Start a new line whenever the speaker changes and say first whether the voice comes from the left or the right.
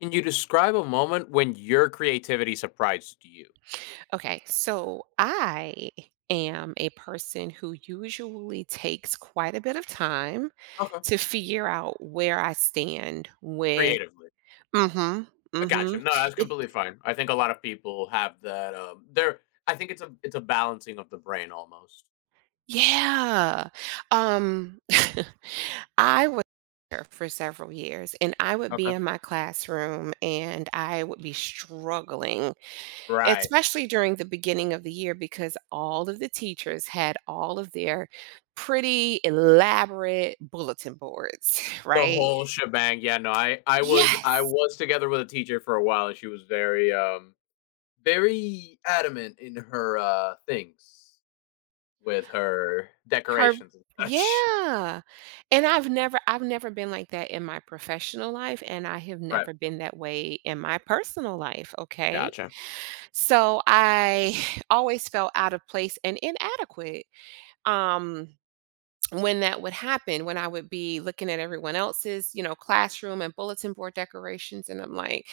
left: Can you describe a moment when your creativity surprised you?
right: Okay, so I am a person who usually takes quite a bit of time
left: Okay.
right: to figure out where I stand with.
left: Creatively?
right: Mhm.
left: I got you.
right: Mhm.
left: No, that's
right: it
left: completely fine. I think a lot of people have that. I think it's a balancing of the brain almost.
right: Yeah. um I was there for several years and I would be
left: Okay.
right: in my classroom and I would be struggling
left: Right.
right: especially during the beginning of the year because all of the teachers had all of their pretty elaborate bulletin boards,
left: The
right: right?
left: whole shebang. Yeah, no, I was I
right: Yes.
left: was together with a teacher for a while and she was very very adamant in her things with her
right: Her
left: decorations and such.
right: Yeah. And I've never been like that in my professional life, and I have
left: Right.
right: never been that way in my personal life, okay?
left: Gotcha.
right: So I always felt out of place and inadequate. Um when that would happen, when I would be looking at everyone else's, you know, classroom and bulletin board decorations, and I'm like,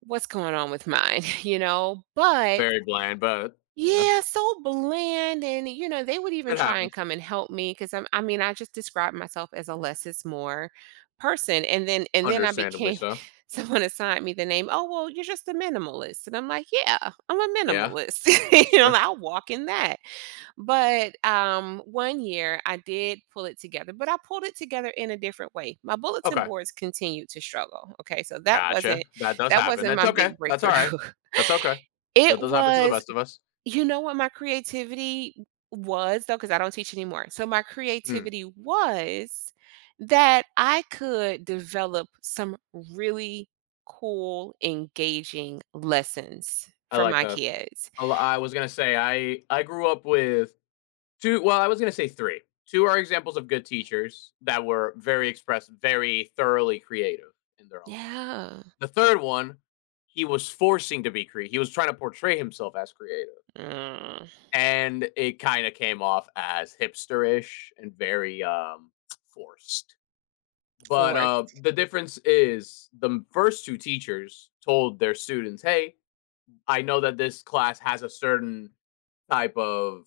right: what's going on with mine, you know? But
left: Very bland, but yeah,
right: yeah, so bland. And, you know, they would even
left: it
right: try and
left: happens.
right: come and help me because I mean, I just described myself as a less is more person. And then, I
left: Understandably
right: became,
left: so.
right: someone assigned me the name, oh, well, you're just a minimalist. And I'm like, yeah, I'm a
left: Yeah,
right: minimalist.
left: that's
right: You know,
left: true.
right: I'll walk in that. But one year I did pull it together, but I pulled it together in a different way. My bulletin
left: Okay,
right: boards continued to struggle. Okay, so that
left: gotcha.
right: wasn't
left: That does
right: that
left: happen.
right: wasn't
left: That's
right: my
left: okay.
right: big
left: That's
right: breakthrough.
left: alright. That's okay.
right: It
left: That does happen to the
right: was,
left: best of us.
right: what my creativity was though, because I don't teach anymore. So my
left: Mm,
right: creativity was that I could develop some really cool, engaging lessons
left: I
right: for
left: like
right: my
left: that.
right: kids.
left: I was gonna say, I grew up with 2, well, I was gonna say 3. 2 are examples of good teachers that were very thoroughly creative in their own way.
right: Yeah.
left: The 3rd one, he was forcing to be creative. He was trying to portray himself as creative,
right: Mm.
left: and it kinda came off as hipsterish and very, forced. But
right: Force.
left: the difference is the first two teachers told their students, "Hey, I know that this class has a certain type of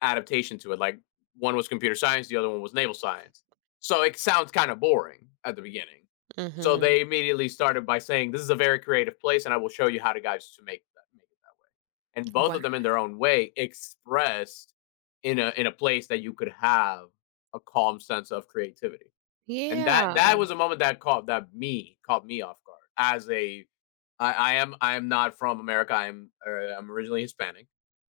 left: adaptation to it. Like one was computer science, the other one was naval science. So it sounds kind of boring at the beginning." So
right: Hmm.
left: they immediately started by saying, "This is a very creative place, and I will show you how to guys to make it that way." And both
right: Wow.
left: of them, in their own way, expressed in a place that you could have a calm sense of creativity, and that
right: Yeah.
left: was a moment that caught me off guard as a— I am not from America. I'm originally Hispanic,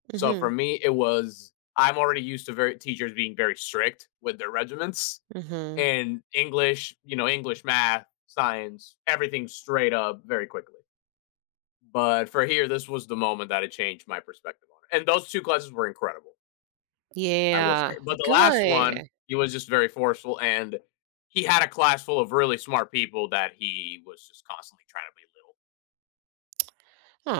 left: so for
right: Mhm,
left: me it was I'm already used to very teachers being very strict with their regiments
right: mhm.
left: and English, you know, English, math, science, everything straight up very quickly. But for here, this was the moment that it changed my perspective on it. And those two classes were incredible. I will say.
right: Yeah.
left: But the last one,
right: Good.
left: he was just very forceful, and he had a class full of really smart people that he was just constantly trying to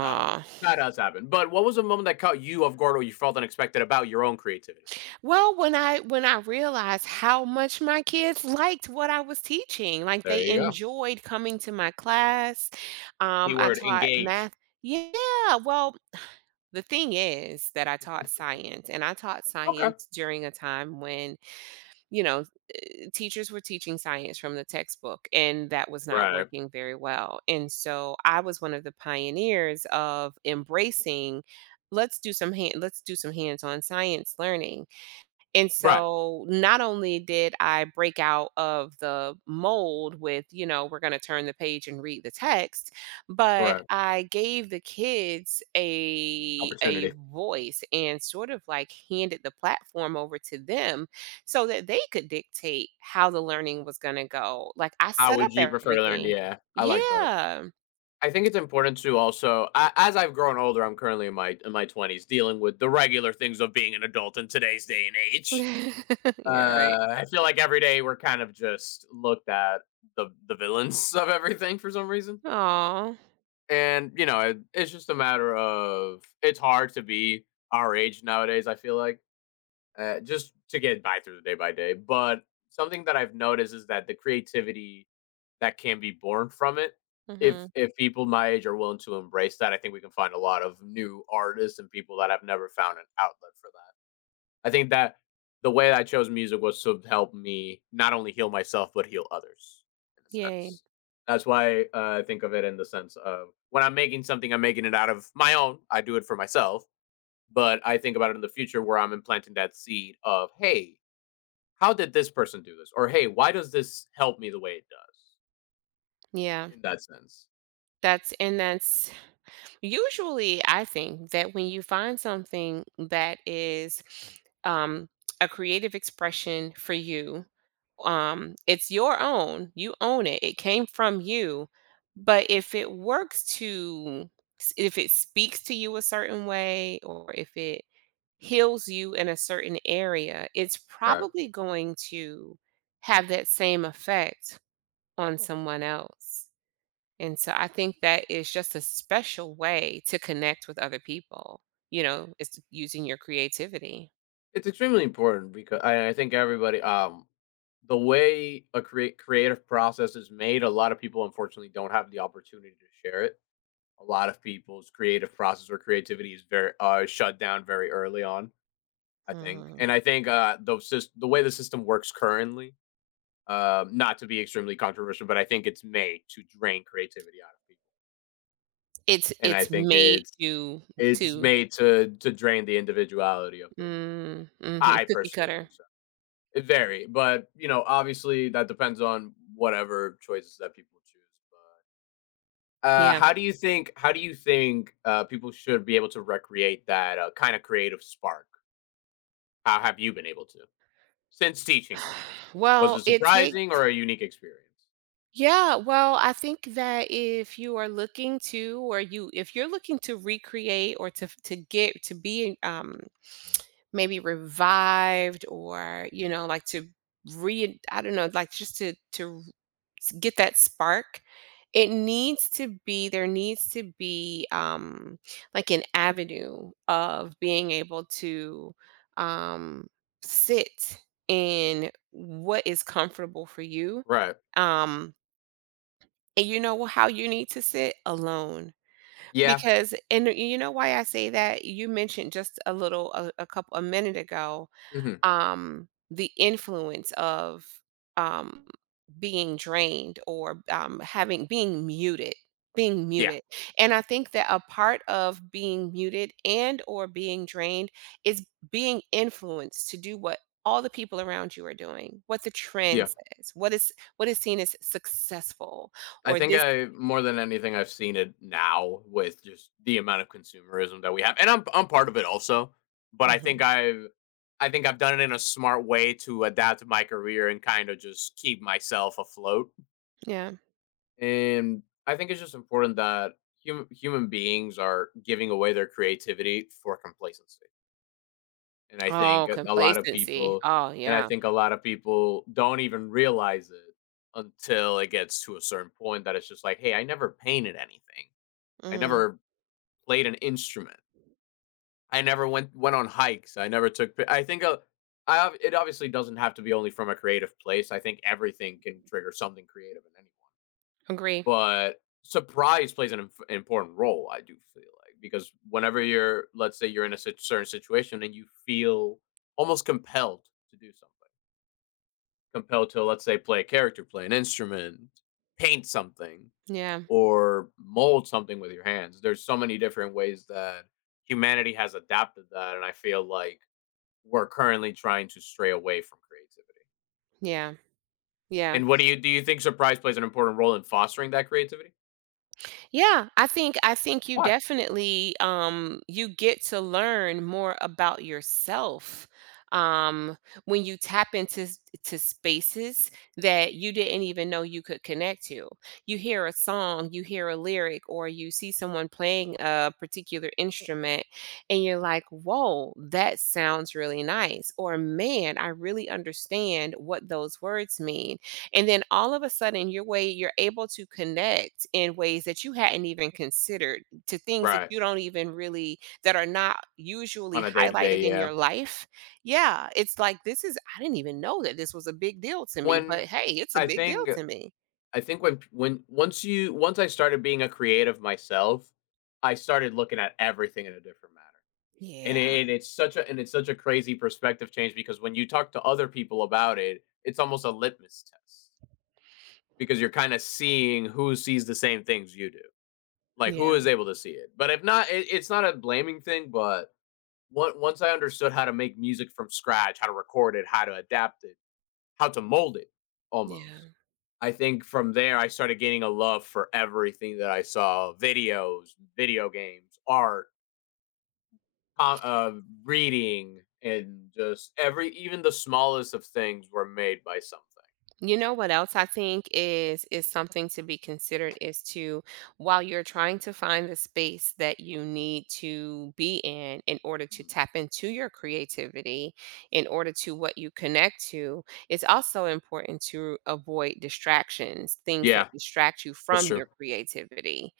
left: belittle. So that does happen. But what was a moment that caught you off guard or you felt unexpected about your own creativity?
right: Well, when I realized how much my kids liked what I was teaching, like,
left: There
right: they
left: you go.
right: enjoyed coming to my class, I
left: Keyword
right: taught
left: engage.
right: math. Yeah, well, the thing is that I taught science, and I taught
left: Okay.
right: science during a time when, you know, teachers were teaching science from the textbook, and that was not
left: Right.
right: working very well. And so I was one of the pioneers of embracing let's do some hands-on science learning, and
left: Right.
right: so not only did I break out of the mold with, you know, we're going to turn the page and read the text, but
left: Right.
right: I gave the kids a
left: Opportunity.
right: voice and sort of like handed the platform over to them so that they could dictate how the learning was going to go. Like I
left: How
right: set
left: would
right: up
left: you prefer to learn?
right: everything.
left: Yeah, I like that.
right: Yeah.
left: I think it's important to also, as I've grown older, I'm currently in my 20s, dealing with the regular things of being an adult in today's day and age.
right: Yeah, right.
left: I feel like every day we're kind of just looked at the villains of everything for some reason,
right: Oh.
left: and you know it's just a matter of it's hard to be our age nowadays. I feel like just to get by through the day by day. But something that I've noticed is that the creativity that can be born from it,
right: Mhm.
left: if people my age are willing to embrace that, I think we can find a lot of new artists and people that have never found an outlet for that. I think that the way I chose music was to help me not only heal myself but heal others in a
right: Yay.
left: sense. That's why I think of it in the sense of when I'm making something, I'm making it out of my own. I do it for myself, but I think about it in the future where I'm implanting that seed of, hey, how did this person do this? Or hey, why does this help me the way it does?
right: Yeah.
left: In that sense,
right: That's and that's Usually, I think that when you find something that is um, a creative expression for you, it's your own. You own it. It came from you. But if it works if it speaks to you a certain way, or if it heals you in a certain area, it's
left: right?
right: probably going to have that same effect on someone else. And so I think that is just a special way to connect with other people, you know, it's using your creativity.
left: It's extremely important because I think everybody, the way a create creative process is made, a lot of people unfortunately don't have the opportunity to share it. A lot of people's creative process or creativity is very shut down very early on. I think, and
right: Mhm.
left: I think the way the system works currently, not to be extremely controversial, but I think it's made to drain creativity out of people,
right: It's
left: and I
right: it's
left: think
right: made
left: it's
right: you
left: it's
right: to.
left: made to drain the individuality of the human being.
right: Mm, mhm.
left: I
right: Cookie
left: personally
right: cutter.
left: think so. It vary, but, you know, obviously that depends on whatever choices that people choose, but,
right: Yeah.
left: how do you think people should be able to recreate that, kinda creative spark? How have you been able to? Since teaching almost. Was
right: Well,
left: it
right: it takes.
left: surprising or a unique experience?
right: Yeah, well, I think that if you are looking if you're looking to recreate or to get to be maybe revived, or you know like to re I don't know like just to get that spark, it needs to be there needs to be like an avenue of being able to um sit in what is comfortable for you.
left: Right.
right: Um and you know how you need to sit? Alone.
left: Yeah.
right: Because and you know why I say that? You mentioned just a little a couple a minute ago,
left: Mhm.
right: the influence of um being drained or having being
left: Yeah.
right: muted and I think that a part of being muted and or being drained is being influenced to do what all the people around you are doing, what the trend
left: Yeah.
right: says, what is seen as successful
left: I
right: or
left: think
right: this.
left: I more than anything I've seen it now with just the amount of consumerism that we have, and I'm part of it also. But
right: Mhm.
left: I think I've done it in a smart way to adapt my career and kind of just keep myself afloat.
right: Yeah.
left: And I think it's just important that human beings are giving away their creativity for complacency. And I think
right: Oh,
left: a lot of
right: complacency.
left: people
right: Oh,
left: and I
right: yeah.
left: think a lot of people don't even realize it until it gets to a certain point that it's just like, "Hey, I never painted anything. I
right: Mm.
left: never played an instrument. I never went on hikes. I never took pi—" I think, I ob it obviously doesn't have to be only from a creative place. I think everything can trigger something creative in anyone.
right: Agree.
left: But surprise plays an inf important role, I do feel like, because whenever you're let's say you're in a sit certain situation and you feel almost compelled to do something, compelled to, let's say, play a character, play an instrument, paint something,
right: Yeah.
left: or mold something with your hands. There's so many different ways that humanity has adapted that, and I feel like we're currently trying to stray away from creativity.
right: Yeah. Yeah.
left: And what do you think surprise plays an important role in fostering that creativity?
right: Yeah, I think you
left: Why?
right: definitely you get to learn more about yourself um when you tap into to spaces that you didn't even know you could connect to. You hear a song, you hear a lyric or you see someone playing a particular instrument and you're like, "Whoa, that sounds really nice." Or, "Man, I really understand what those words mean." And then all of a sudden, your way you're able to connect in ways that you hadn't even considered to things that
left: Right.
right: you don't even really, that are not usually
left: On a
right: highlighted
left: day-to-day,
right: in
left: yeah.
right: your life. Yeah, it's like this is I didn't even know that this was a big deal to me, but
left: When
right: hey, it's a
left: I
right: big deal
left: think
right: to me.
left: I think when once you once I started being a creative myself, I started looking at everything in a different manner, and
right: Yeah.
left: it's such a— and it's such a crazy perspective change because when you talk to other people about it, it's almost a litmus test because you're kinda seeing who sees the same things you do, like, who
right: Yeah.
left: is able to see it, but if not, it's not a blaming thing, but on once I understood how to make music from scratch, how to record it, how to adapt it, how to mold it, almost.
right: Yeah.
left: I think from there I started gaining a love for everything that I saw: videos, video games, art, com- uh, reading, and just every even the smallest of things were made by something.
right: You know what else I think is something to be considered is to, while you're trying to find the space that you need to be in order to
left: Mhm.
right: tap into your creativity, in order to what you connect to, it's also important to avoid distractions, things that
left: Yeah,
right: distract you
left: that's
right: from
left: true.
right: your creativity.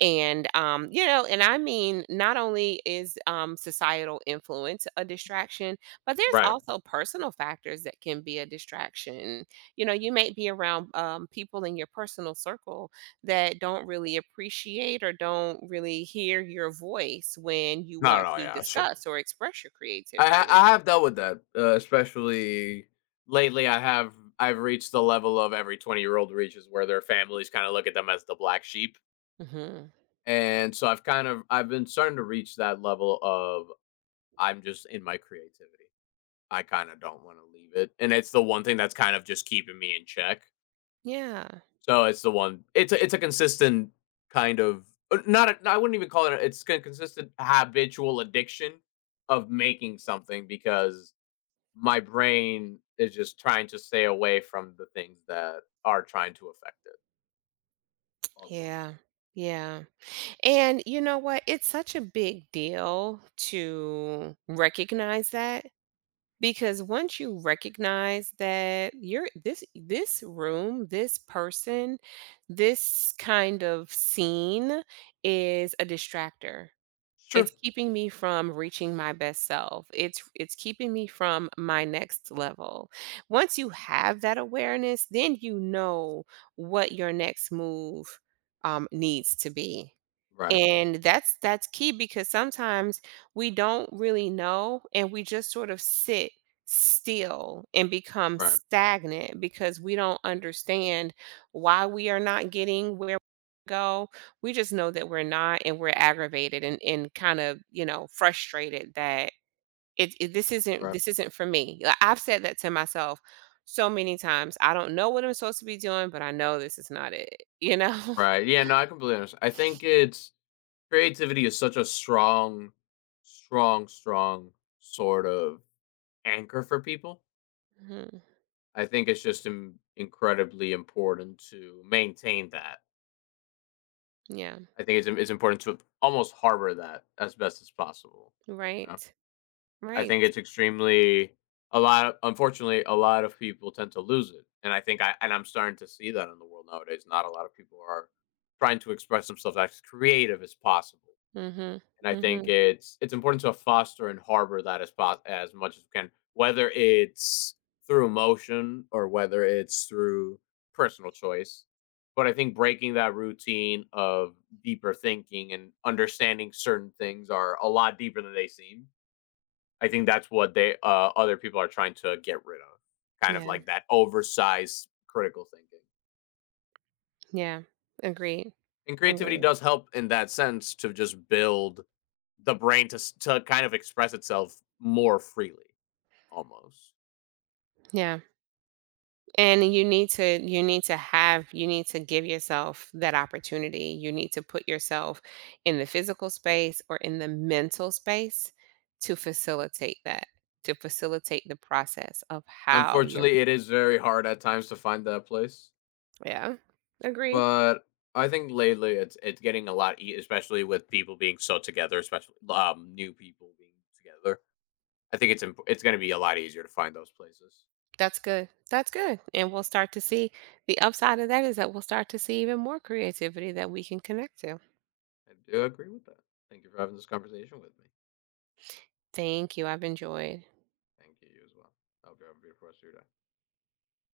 right: And, you know, and I mean, not only is, societal influence a distraction, but there's
left: Right?
right: also personal factors that can be a distraction. You know, you may be around, people in your personal circle that don't really appreciate or don't really hear your voice when you
left: No,
right: want
left: no,
right: to
left: yeah, sure.
right: discuss or express your creativity.
left: I have dealt with that, especially lately. I've reached the level of every 20 year old reaches where their families kind of look at them as the black sheep.
right: Hmm.
left: And so I've kind of I've been starting to reach that level of I'm just in my creativity. I kind of don't want to leave it, and it's the one thing that's kind of just keeping me in check.
right: Yeah.
left: So it's the one. It's a consistent kind of not. I wouldn't even call it. A, it's a consistent habitual addiction of making something because my brain is just trying to stay away from the things that are trying to affect it. Almost.
right: Yeah. Yeah. And you know what? It's such a big deal to recognize that, because once you recognize that you're this room, this person, this kind of scene is a distractor, it's
left: Sure.
right: keeping me from reaching my best self, it's keeping me from my next level. Once you have that awareness, then you know what your next move needs to be.
left: Right.
right: And that's key, because sometimes we don't really know and we just sort of sit still and become
left: Right.
right: stagnant because we don't understand why we are not getting where we go. We just know that we're not, and we're aggravated, and, kind of, you know, frustrated that it this isn't
left: Right.
right: this isn't for me. Like, I've said that to myself so many times. I don't know what I'm supposed to be doing, but I know this is not it, you know?
left: Right. Yeah. No, I completely understand. I think it's— creativity is such a strong sort of anchor for people.
right: Mhm.
left: I think it's just incredibly important to maintain that.
right: Yeah,
left: I think it's important to almost harbor that as best as possible. You know,
right: right.
left: I
right: Right.
left: think it's extremely a lot. Unfortunately, a lot of people tend to lose it, and I think I and I'm starting to see that in the world nowadays. Not a lot of people are trying to express themselves as creative as possible.
right: Mhm.
left: And I think
right: Mhm.
left: it's important to foster and harbor that as as much as we can, whether it's through emotion or whether it's through personal choice. But I think breaking that routine of deeper thinking and understanding certain things are a lot deeper than they seem. I think that's what they other people are trying to get rid of, kind of
right: Yeah,
left: like that oversized critical thinking.
right: yeah. Agreed,
left: And creativity
right: agreed.
left: does help in that sense to just build the brain to kind of express itself more freely almost.
right: Yeah, and you need to have you need to give yourself that opportunity. You need to put yourself in the physical space or in the mental space to facilitate that, to facilitate the process of how you're.
left: Unfortunately, it is very hard at times to find that place,
right: Yeah. Agreed.
left: but I think lately it's getting a lot, especially with people being so together, especially new people being together. I think it's going to be a lot easier to find those places.
right: That's good. That's good, and we'll start to see the upside of that is that we'll start to see even more creativity that we can connect to.
left: I do agree with that. Thank you for having this conversation with me.
right: Thank you. I've enjoyed.
left: Thank you you as well. I hope you have a beautiful rest of your day.